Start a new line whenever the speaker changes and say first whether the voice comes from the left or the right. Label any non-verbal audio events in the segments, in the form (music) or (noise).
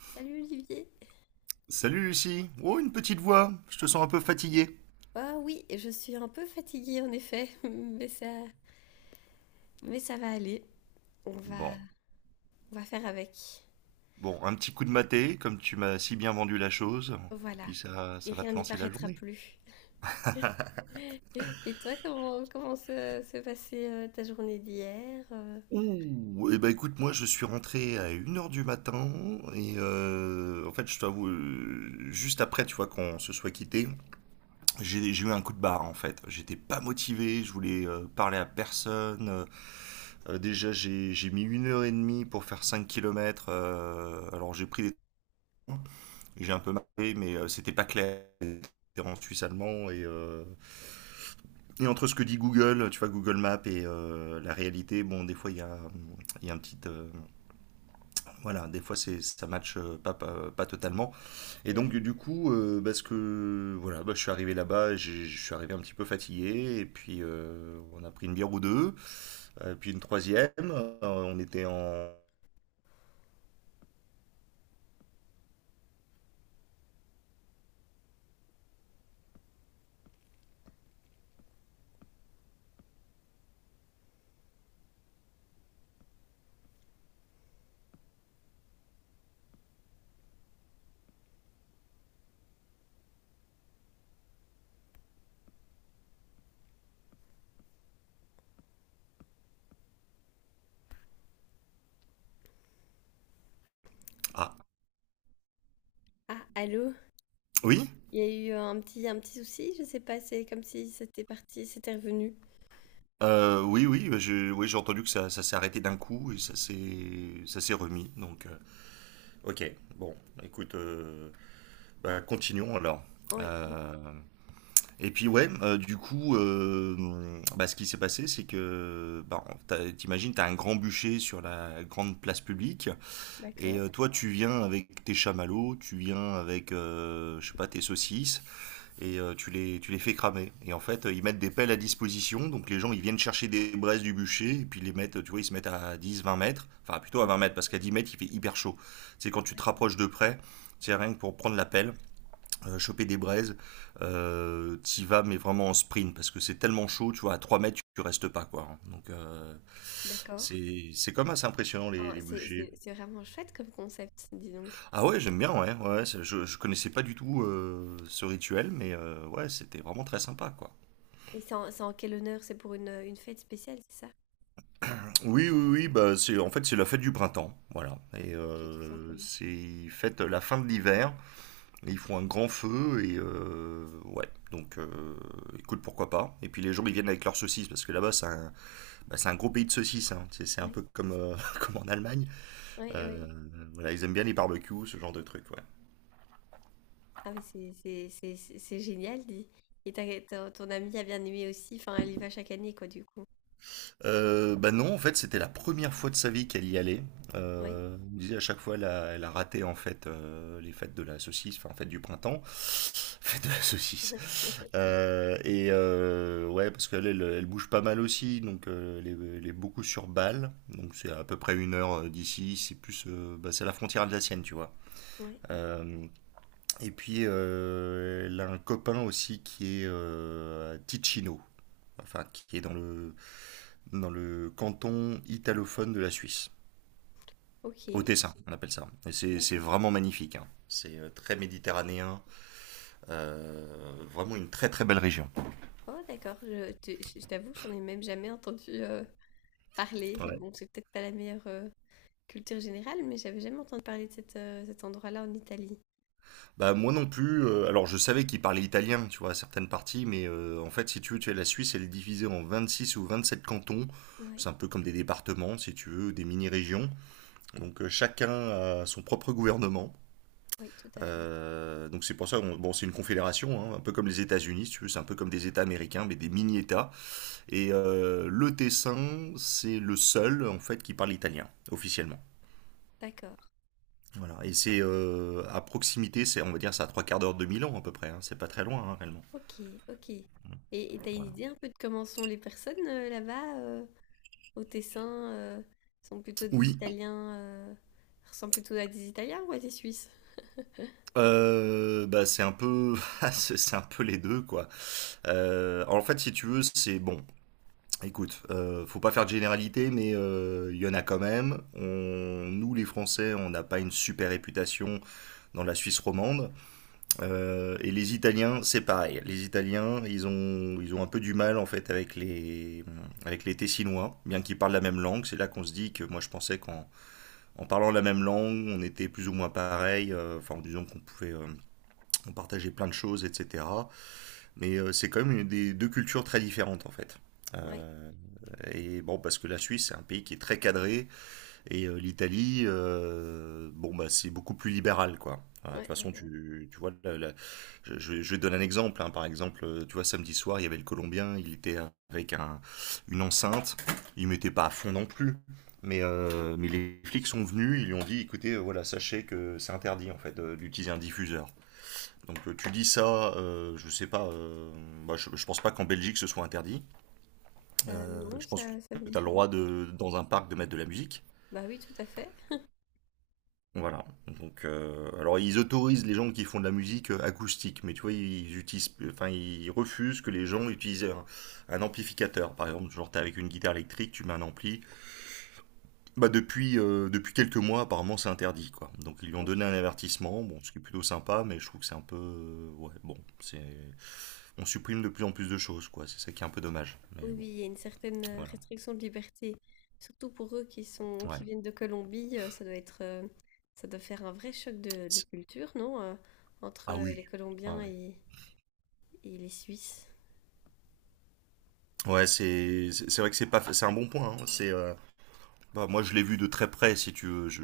left: Salut Olivier.
right: Salut Lucie. Oh, une petite voix. Je te sens un peu fatiguée.
left: Ah oui, je suis un peu fatiguée en effet, (laughs) mais ça va aller. On va,
right: Bon,
left: on va faire avec.
right: bon, un petit coup de maté, comme tu m'as si bien vendu la chose. Et
left: Voilà.
right: puis ça,
left: Et
right: ça va
left: rien
right: te
left: n'y
right: lancer la
left: paraîtra
right: journée.
left: plus. (laughs) Et toi, comment se passait ta journée d'hier?
right: Ouh, eh ben écoute, moi je suis rentré à 1 heure du matin et en fait je t'avoue, juste après tu vois qu'on se soit quitté, j'ai eu un coup de barre en fait. J'étais pas motivé, je voulais parler à personne. Déjà j'ai mis 1 heure et demie pour faire 5 kilomètres, alors j'ai pris des trains. J'ai un peu marqué, mais c'était pas clair. C'était en suisse allemand et et entre ce que dit Google, tu vois, Google Maps et la réalité, bon, des fois, il y a un petit, voilà, des fois, ça match pas totalement. Et donc,
left: Ouais.
right: du coup, parce que voilà, bah, je suis arrivé là-bas, je suis arrivé un petit peu fatigué, et puis on a pris une bière ou deux, puis une troisième. On était en. Ah,
left: Ah, allô?
right: oui.
left: Il y a eu un un petit souci, je sais pas, c'est comme si c'était parti, c'était revenu.
right: Oui, oui, bah, oui, j'ai entendu que ça s'est arrêté d'un coup et ça s'est remis. Donc, ok, bon, écoute, bah, continuons alors.
left: Oh oui, oui,
right: Euh, et puis ouais, du coup, bah, ce qui s'est passé, c'est que, bah, t'imagines, t'as un grand bûcher sur la grande place publique, et
left: d'accord.
right: toi, tu viens avec tes chamallows, tu viens avec, je sais pas, tes saucisses, et tu les fais cramer. Et en fait, ils mettent des pelles à disposition, donc les gens ils viennent chercher des braises du bûcher, et puis ils les mettent, tu vois, ils se mettent à 10 20 mètres, enfin plutôt à
left: Donc,
right: 20 mètres, parce qu'à 10 mètres il fait hyper chaud. C'est quand tu te
left: ouais,
right: rapproches de près, c'est rien que pour prendre la pelle, choper des braises, t'y vas, mais vraiment en sprint, parce que c'est tellement chaud, tu vois, à 3 mètres tu restes pas, quoi, hein. Donc
left: d'accord.
right: c'est quand même assez impressionnant les,
left: Ah,
right: les bûchers.
left: c'est vraiment chouette comme concept, dis donc.
right: Ah ouais, j'aime bien, ouais, ouais, je connaissais pas du tout ce rituel, mais ouais, c'était vraiment très sympa, quoi.
left: Et c'est en quel honneur? C'est pour une fête spéciale, c'est ça?
right: Oui, oui, oui, bah c'est en fait c'est la fête du printemps, voilà. Et
left: Ok, tout simplement.
right: c'est fête la fin de l'hiver. Et ils font un grand feu et ouais. Donc écoute, pourquoi pas. Et puis les gens ils viennent avec leurs saucisses parce que là-bas c'est un gros pays de saucisses, hein. C'est un
left: Oui,
right: peu comme (laughs) comme en Allemagne.
left: oui,
right: Euh,
left: oui.
right: voilà, ils aiment bien les barbecues, ce genre de trucs. Ouais.
left: Ah, mais c'est génial, dis. Et ton, ton amie a bien aimé aussi. Enfin, elle y va chaque année, quoi, du coup.
right: Bah non, en fait, c'était la première fois de sa vie qu'elle y allait.
left: Oui.
right: Elle me disait à chaque fois, elle a raté en fait les fêtes de la saucisse, enfin fête du printemps, (laughs) fête de la saucisse.
left: (laughs)
right: Ouais, parce qu'elle, elle, elle bouge pas mal aussi, donc elle est beaucoup sur Bâle, donc c'est à peu près 1 heure d'ici. C'est plus, bah, c'est la frontière alsacienne, tu vois.
left: Ouais, ouais.
right: Euh, et puis elle a un copain aussi qui est à Ticino, enfin qui est dans le canton italophone de la Suisse.
left: Ok,
right: Au Tessin, on appelle ça. Et c'est
left: d'accord.
right: vraiment magnifique, hein. C'est très méditerranéen. euh, Vraiment une très très belle région.
left: Oh, d'accord. Je t'avoue, j'en ai même jamais entendu parler.
right: Ouais.
left: Bon, c'est peut-être pas la meilleure culture générale, mais j'avais jamais entendu parler de cette, cet endroit-là en Italie.
right: Bah moi non plus. Alors je savais qu'ils parlaient italien, tu vois, à certaines parties, mais en fait, si tu veux, tu as la Suisse, elle est divisée en 26 ou 27 cantons.
left: Oui,
right: C'est un peu comme des départements, si tu veux, ou des mini-régions. Donc chacun a son propre gouvernement.
left: oui, tout à fait.
right: Donc c'est pour ça, bon, c'est une confédération, hein, un peu comme les États-Unis, si tu veux, c'est un peu comme des États américains, mais des mini-États. Et le Tessin, c'est le seul en fait qui parle italien officiellement.
left: D'accord.
right: Voilà. Et c'est à proximité, c'est on va dire c'est à trois quarts d'heure de Milan à peu près, hein. C'est pas très loin hein, réellement.
left: Ok, ok. Et t'as une
right: Voilà.
left: idée un peu de comment sont les personnes là-bas, au Tessin sont plutôt des
right: Oui.
left: Italiens, euh, ressemblent plutôt à des Italiens ou à des Suisses?
right: Bah c'est un peu, (laughs) c'est un peu les deux quoi. En fait, si tu veux, c'est bon. Écoute, faut pas faire de généralité, mais il y en a quand même. Nous, les Français, on n'a pas une super réputation dans la Suisse romande. Et les Italiens, c'est pareil. Les Italiens, ils ont un peu du mal en fait avec les Tessinois, bien qu'ils parlent la même langue. C'est là qu'on se dit que moi je pensais qu'en en parlant la même langue, on était plus ou moins pareil, enfin en disant qu'on pouvait on partageait plein de choses, etc. Mais c'est quand même une des deux cultures très différentes en fait.
left: Ouais,
right: Euh, et bon, parce que la Suisse, c'est un pays qui est très cadré, et l'Italie, bon bah c'est beaucoup plus libéral quoi. Enfin, de toute façon,
left: ouais.
right: tu vois, je donne un exemple, hein. Par exemple, tu vois, samedi soir, il y avait le Colombien, il était avec un, une enceinte, il mettait pas à fond non plus. Mais les flics sont venus, ils lui ont dit, écoutez, voilà, sachez que c'est interdit en fait d'utiliser un diffuseur. Donc tu dis ça, je sais pas, bah, je pense pas qu'en Belgique ce soit interdit.
left: Non,
right: Je pense que
left: ça, ça me
right: tu as
left: dit
right: le
left: rien.
right: droit de, dans un parc de mettre de la musique.
left: Bah oui, tout à fait.
right: Voilà. Donc, alors ils autorisent les gens qui font de la musique acoustique, mais tu vois, ils utilisent, enfin, ils refusent que les gens utilisent un amplificateur. Par exemple, genre t'es avec une guitare électrique, tu mets un ampli. Bah depuis quelques mois, apparemment, c'est interdit, quoi. Donc ils lui ont
left: Ok.
right: donné un avertissement, bon, ce qui est plutôt sympa, mais je trouve que c'est un peu, ouais, bon, c'est, on supprime de plus en plus de choses, quoi. C'est ça qui est un peu dommage. Mais
left: Oui,
right: bon,
left: oui, il y a une certaine
right: voilà.
left: restriction de liberté, surtout pour eux qui sont,
right: Ouais.
left: qui viennent de Colombie. Ça doit être, ça doit faire un vrai choc de
right: C'est-
left: culture, non? Entre
right: Ah
left: les
right: oui. Ouais,
left: Colombiens
right: ouais.
left: et les Suisses.
right: Ouais, c'est vrai que c'est pas, c'est un bon point, hein. Bah, moi, je l'ai vu de très près, si tu veux.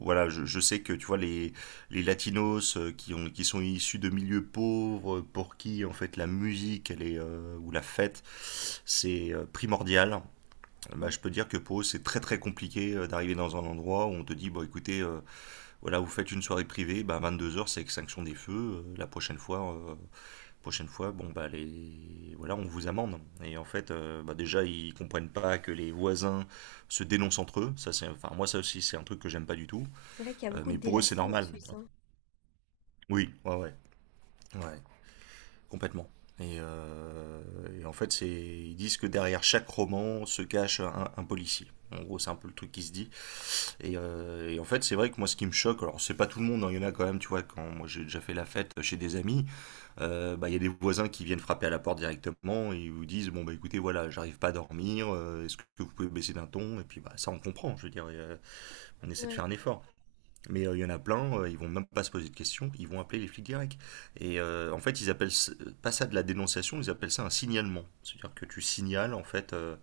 right: Voilà, je sais que, tu vois, les latinos qui sont issus de milieux pauvres, pour qui, en fait, la musique, elle est, ou la fête, c'est primordial. Bah, je
left: Oui,
right: peux dire que pour eux, c'est très, très compliqué d'arriver dans un endroit où on te dit, bon, écoutez, voilà, vous faites une soirée privée, bah, 22 heures c'est extinction des feux. euh, la prochaine fois, euh, Prochaine fois, bon bah les voilà, on vous amende. Et en fait, bah, déjà ils comprennent pas que les voisins se dénoncent entre eux. Ça c'est, enfin moi ça aussi c'est un truc que j'aime pas du tout.
left: c'est vrai qu'il y a beaucoup de
right: Mais pour eux c'est
left: délation en
right: normal.
left: Suisse,
right: Oui, ouais, ouais, ouais, complètement. Et, euh, et en fait c'est, ils disent que derrière chaque roman se cache un policier. En gros, c'est un peu le truc qui se dit. Et en fait, c'est vrai que moi, ce qui me choque, alors c'est pas tout le monde, hein, il y en a quand même, tu vois, quand moi j'ai déjà fait la fête chez des amis, bah, il y a des voisins qui viennent frapper à la porte directement et ils vous disent bon bah écoutez voilà j'arrive pas à dormir, est-ce que vous pouvez baisser d'un ton, et puis bah ça on comprend, je veux dire, on essaie de
left: Ouais,
right: faire un effort, mais il y en a plein, ils vont même pas se poser de questions, ils vont appeler les flics directs. Et en fait pas ça de la dénonciation, ils appellent ça un signalement, c'est-à-dire que tu signales en fait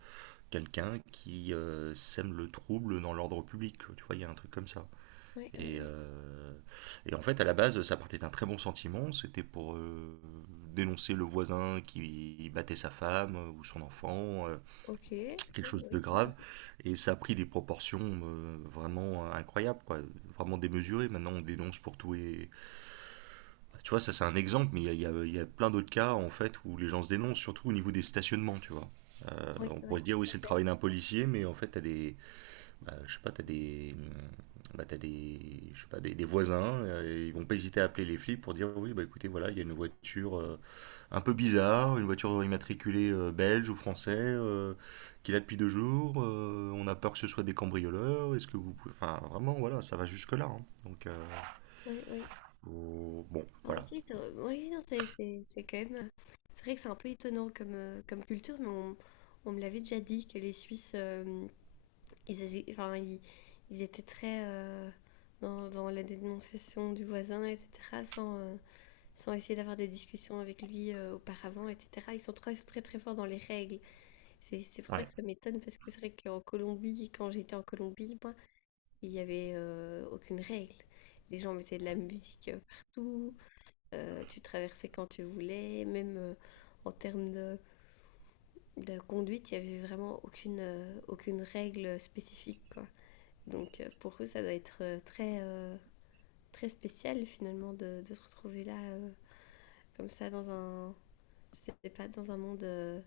right: quelqu'un qui sème le trouble dans l'ordre public, tu vois, il y a un truc comme ça. et,
left: ouais.
right: euh, et en fait, à la base, ça partait d'un très bon sentiment. C'était pour dénoncer le voisin qui battait sa femme ou son enfant,
left: Ok.
right: quelque
left: Oui,
right: chose de
left: oui, ça-
right: grave. Et ça a pris des proportions vraiment incroyables, quoi, vraiment démesurées. Maintenant, on dénonce pour tout et Bah, tu vois, ça c'est un exemple, mais il y a plein d'autres cas, en fait, où les gens se dénoncent, surtout au niveau des stationnements, tu vois.
left: oui,
right: On pourrait
left: oui,
right: se dire, oui,
left: tout à
right: c'est le
left: fait.
right: travail d'un policier, mais en fait, je sais pas, t'as des, je sais pas, des voisins, ils vont pas hésiter à appeler les flics pour dire oui, bah écoutez, voilà, il y a une voiture un peu bizarre, une voiture immatriculée belge ou français, qui est là depuis deux jours, on a peur que ce soit des cambrioleurs, est-ce que vous pouvez... Enfin, vraiment, voilà, ça va jusque-là. Hein. Donc,
left: Oui, oui.
right: bon,
left: Ah,
right: voilà.
left: ok, oui, oui, non, c'est quand même. C'est vrai que c'est un peu étonnant comme, comme culture, on me l'avait déjà dit que les Suisses, ils, agi- enfin, ils, ils étaient très dans la dénonciation du voisin, etc., sans, sans essayer d'avoir des discussions avec lui auparavant, etc. Ils sont très forts dans les règles. C'est pour ça
right: Ouais.
left: que ça m'étonne, parce que c'est vrai quand j'étais en Colombie, il n'y avait aucune règle. Les gens mettaient de la musique partout, tu traversais quand tu voulais, même en termes de conduite, il n'y avait vraiment aucune, aucune règle spécifique, quoi. Donc pour eux, ça doit être très, très spécial finalement de se retrouver là, comme ça, dans un, je sais pas, dans un monde...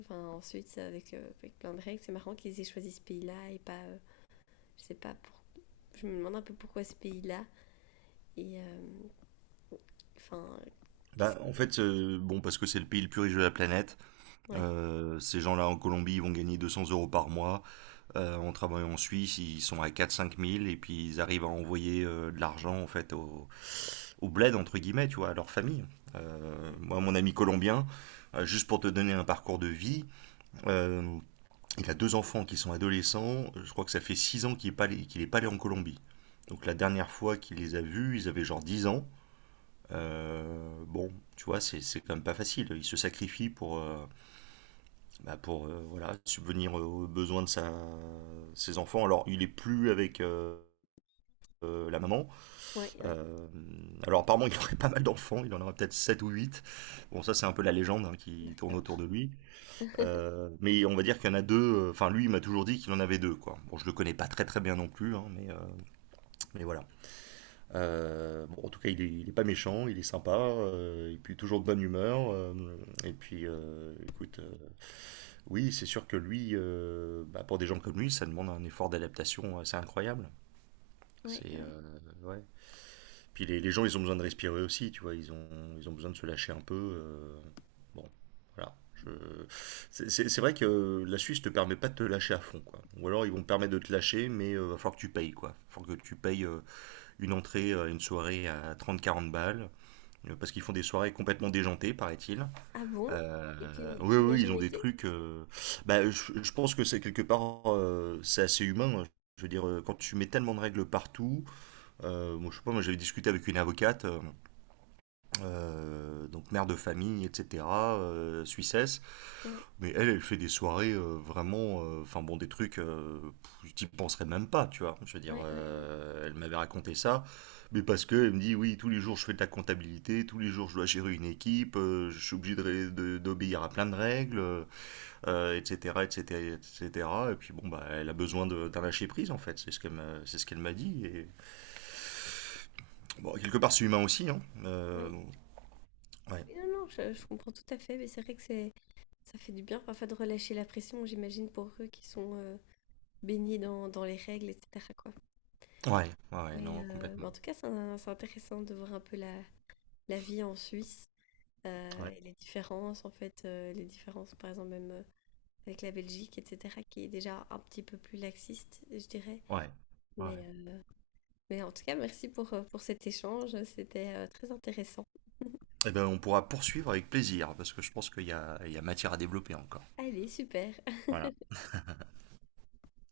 left: enfin, ensuite, avec, avec plein de règles, c'est marrant qu'ils aient choisi ce pays-là et pas, je sais pas, pour... je me demande un peu pourquoi ce pays-là. Et enfin, qu'est-ce qu'il est?
right: Bon, parce que c'est le pays le plus riche de la planète.
left: Ouais,
right: Ces gens-là en Colombie, ils vont gagner 200 euros par mois. En travaillant en Suisse, ils sont à 4-5 000 et puis ils arrivent à envoyer de l'argent en fait au bled entre guillemets, tu vois, à leur famille.
left: ouais,
right: Moi, mon ami colombien, juste pour te donner un parcours de vie, euh, il a deux enfants qui sont adolescents. Je crois que ça fait 6 ans qu'il est pas allé en Colombie. Donc la dernière fois qu'il les a vus, ils avaient genre 10 ans. Bon, tu vois, c'est quand même pas facile. Ils se sacrifient pour voilà, subvenir aux besoins de ses enfants. Alors, il est plus avec la maman.
left: ouais, ouais,
right: Euh, alors, apparemment, (laughs) il aurait pas mal d'enfants. Il en aurait peut-être 7 ou huit. Bon, ça, c'est un peu la légende hein,
left: ouais,
right: qui tourne
left: d'accord.
right: autour de lui.
left: (laughs)
right: Mais on va dire qu'il y en a deux. Enfin, lui, il m'a toujours dit qu'il en avait deux. Quoi. Bon, je le connais pas très très bien non plus, hein, mais voilà. Bon, en tout cas, il est pas méchant, il est sympa, et puis toujours de bonne humeur. Écoute, oui, c'est sûr que lui, pour des gens comme lui, ça demande un effort d'adaptation assez incroyable.
left: Ouais,
right: C'est
left: ouais.
right: Ouais. Puis les gens, ils ont besoin de respirer aussi, tu vois. Ils ont besoin de se lâcher un peu. Bon, voilà. Je... C'est vrai que la Suisse te permet pas de te lâcher à fond, quoi. Ou alors ils vont te permettre de te lâcher, mais va falloir que tu payes, quoi. Va falloir que tu payes une entrée à une soirée à trente, quarante balles, parce qu'ils font des soirées complètement déjantées, paraît-il.
left: Ah bon? Et
right: Oui,
left: tu n'y as
right: oui, ils ont
left: jamais
right: des
left: été?
right: trucs. Je pense que c'est quelque part, c'est assez humain. Hein. Je veux dire, quand tu mets tellement de règles partout, moi, je sais pas, moi j'avais discuté avec une avocate. Donc mère de famille, etc., Suissesse.
left: Oui,
right: Mais elle, elle fait des soirées vraiment, enfin bon, des trucs, pff, j'y penserais même pas, tu vois. Je veux dire,
left: ouais, ouais, ouais,
right: elle m'avait raconté ça, mais parce que elle me dit, oui, tous les jours je fais de la comptabilité, tous les jours je dois gérer une équipe, je suis obligé de d'obéir à plein de règles, etc., etc., etc. Et cetera. Et puis bon, bah, elle a besoin d'un lâcher prise en fait, c'est ce qu'elle m'a dit. Et bon, quelque part, c'est humain aussi, hein.
left: ouais.
right: Bon, ouais.
left: Mais non, non, je comprends tout à fait, mais c'est vrai que c'est, ça fait du bien parfois de relâcher la pression, j'imagine, pour eux qui sont baignés dans les règles, etc., quoi.
right: Ouais, ouais, ouais, non,
left: Mais
right: complètement.
left: en tout cas, c'est un- c'est intéressant de voir un peu la, la vie en Suisse
right: Ouais,
left: et les différences, en fait, les différences, par exemple, même. Avec la Belgique, etc., qui est déjà un petit peu plus laxiste, je dirais.
right: ouais, ouais.
left: Mais, euh, mais en tout cas, merci pour cet échange, c'était très intéressant. (laughs)
right: Eh ben, on pourra poursuivre avec plaisir, parce que je pense il y a matière à développer encore.
left: Allez, super.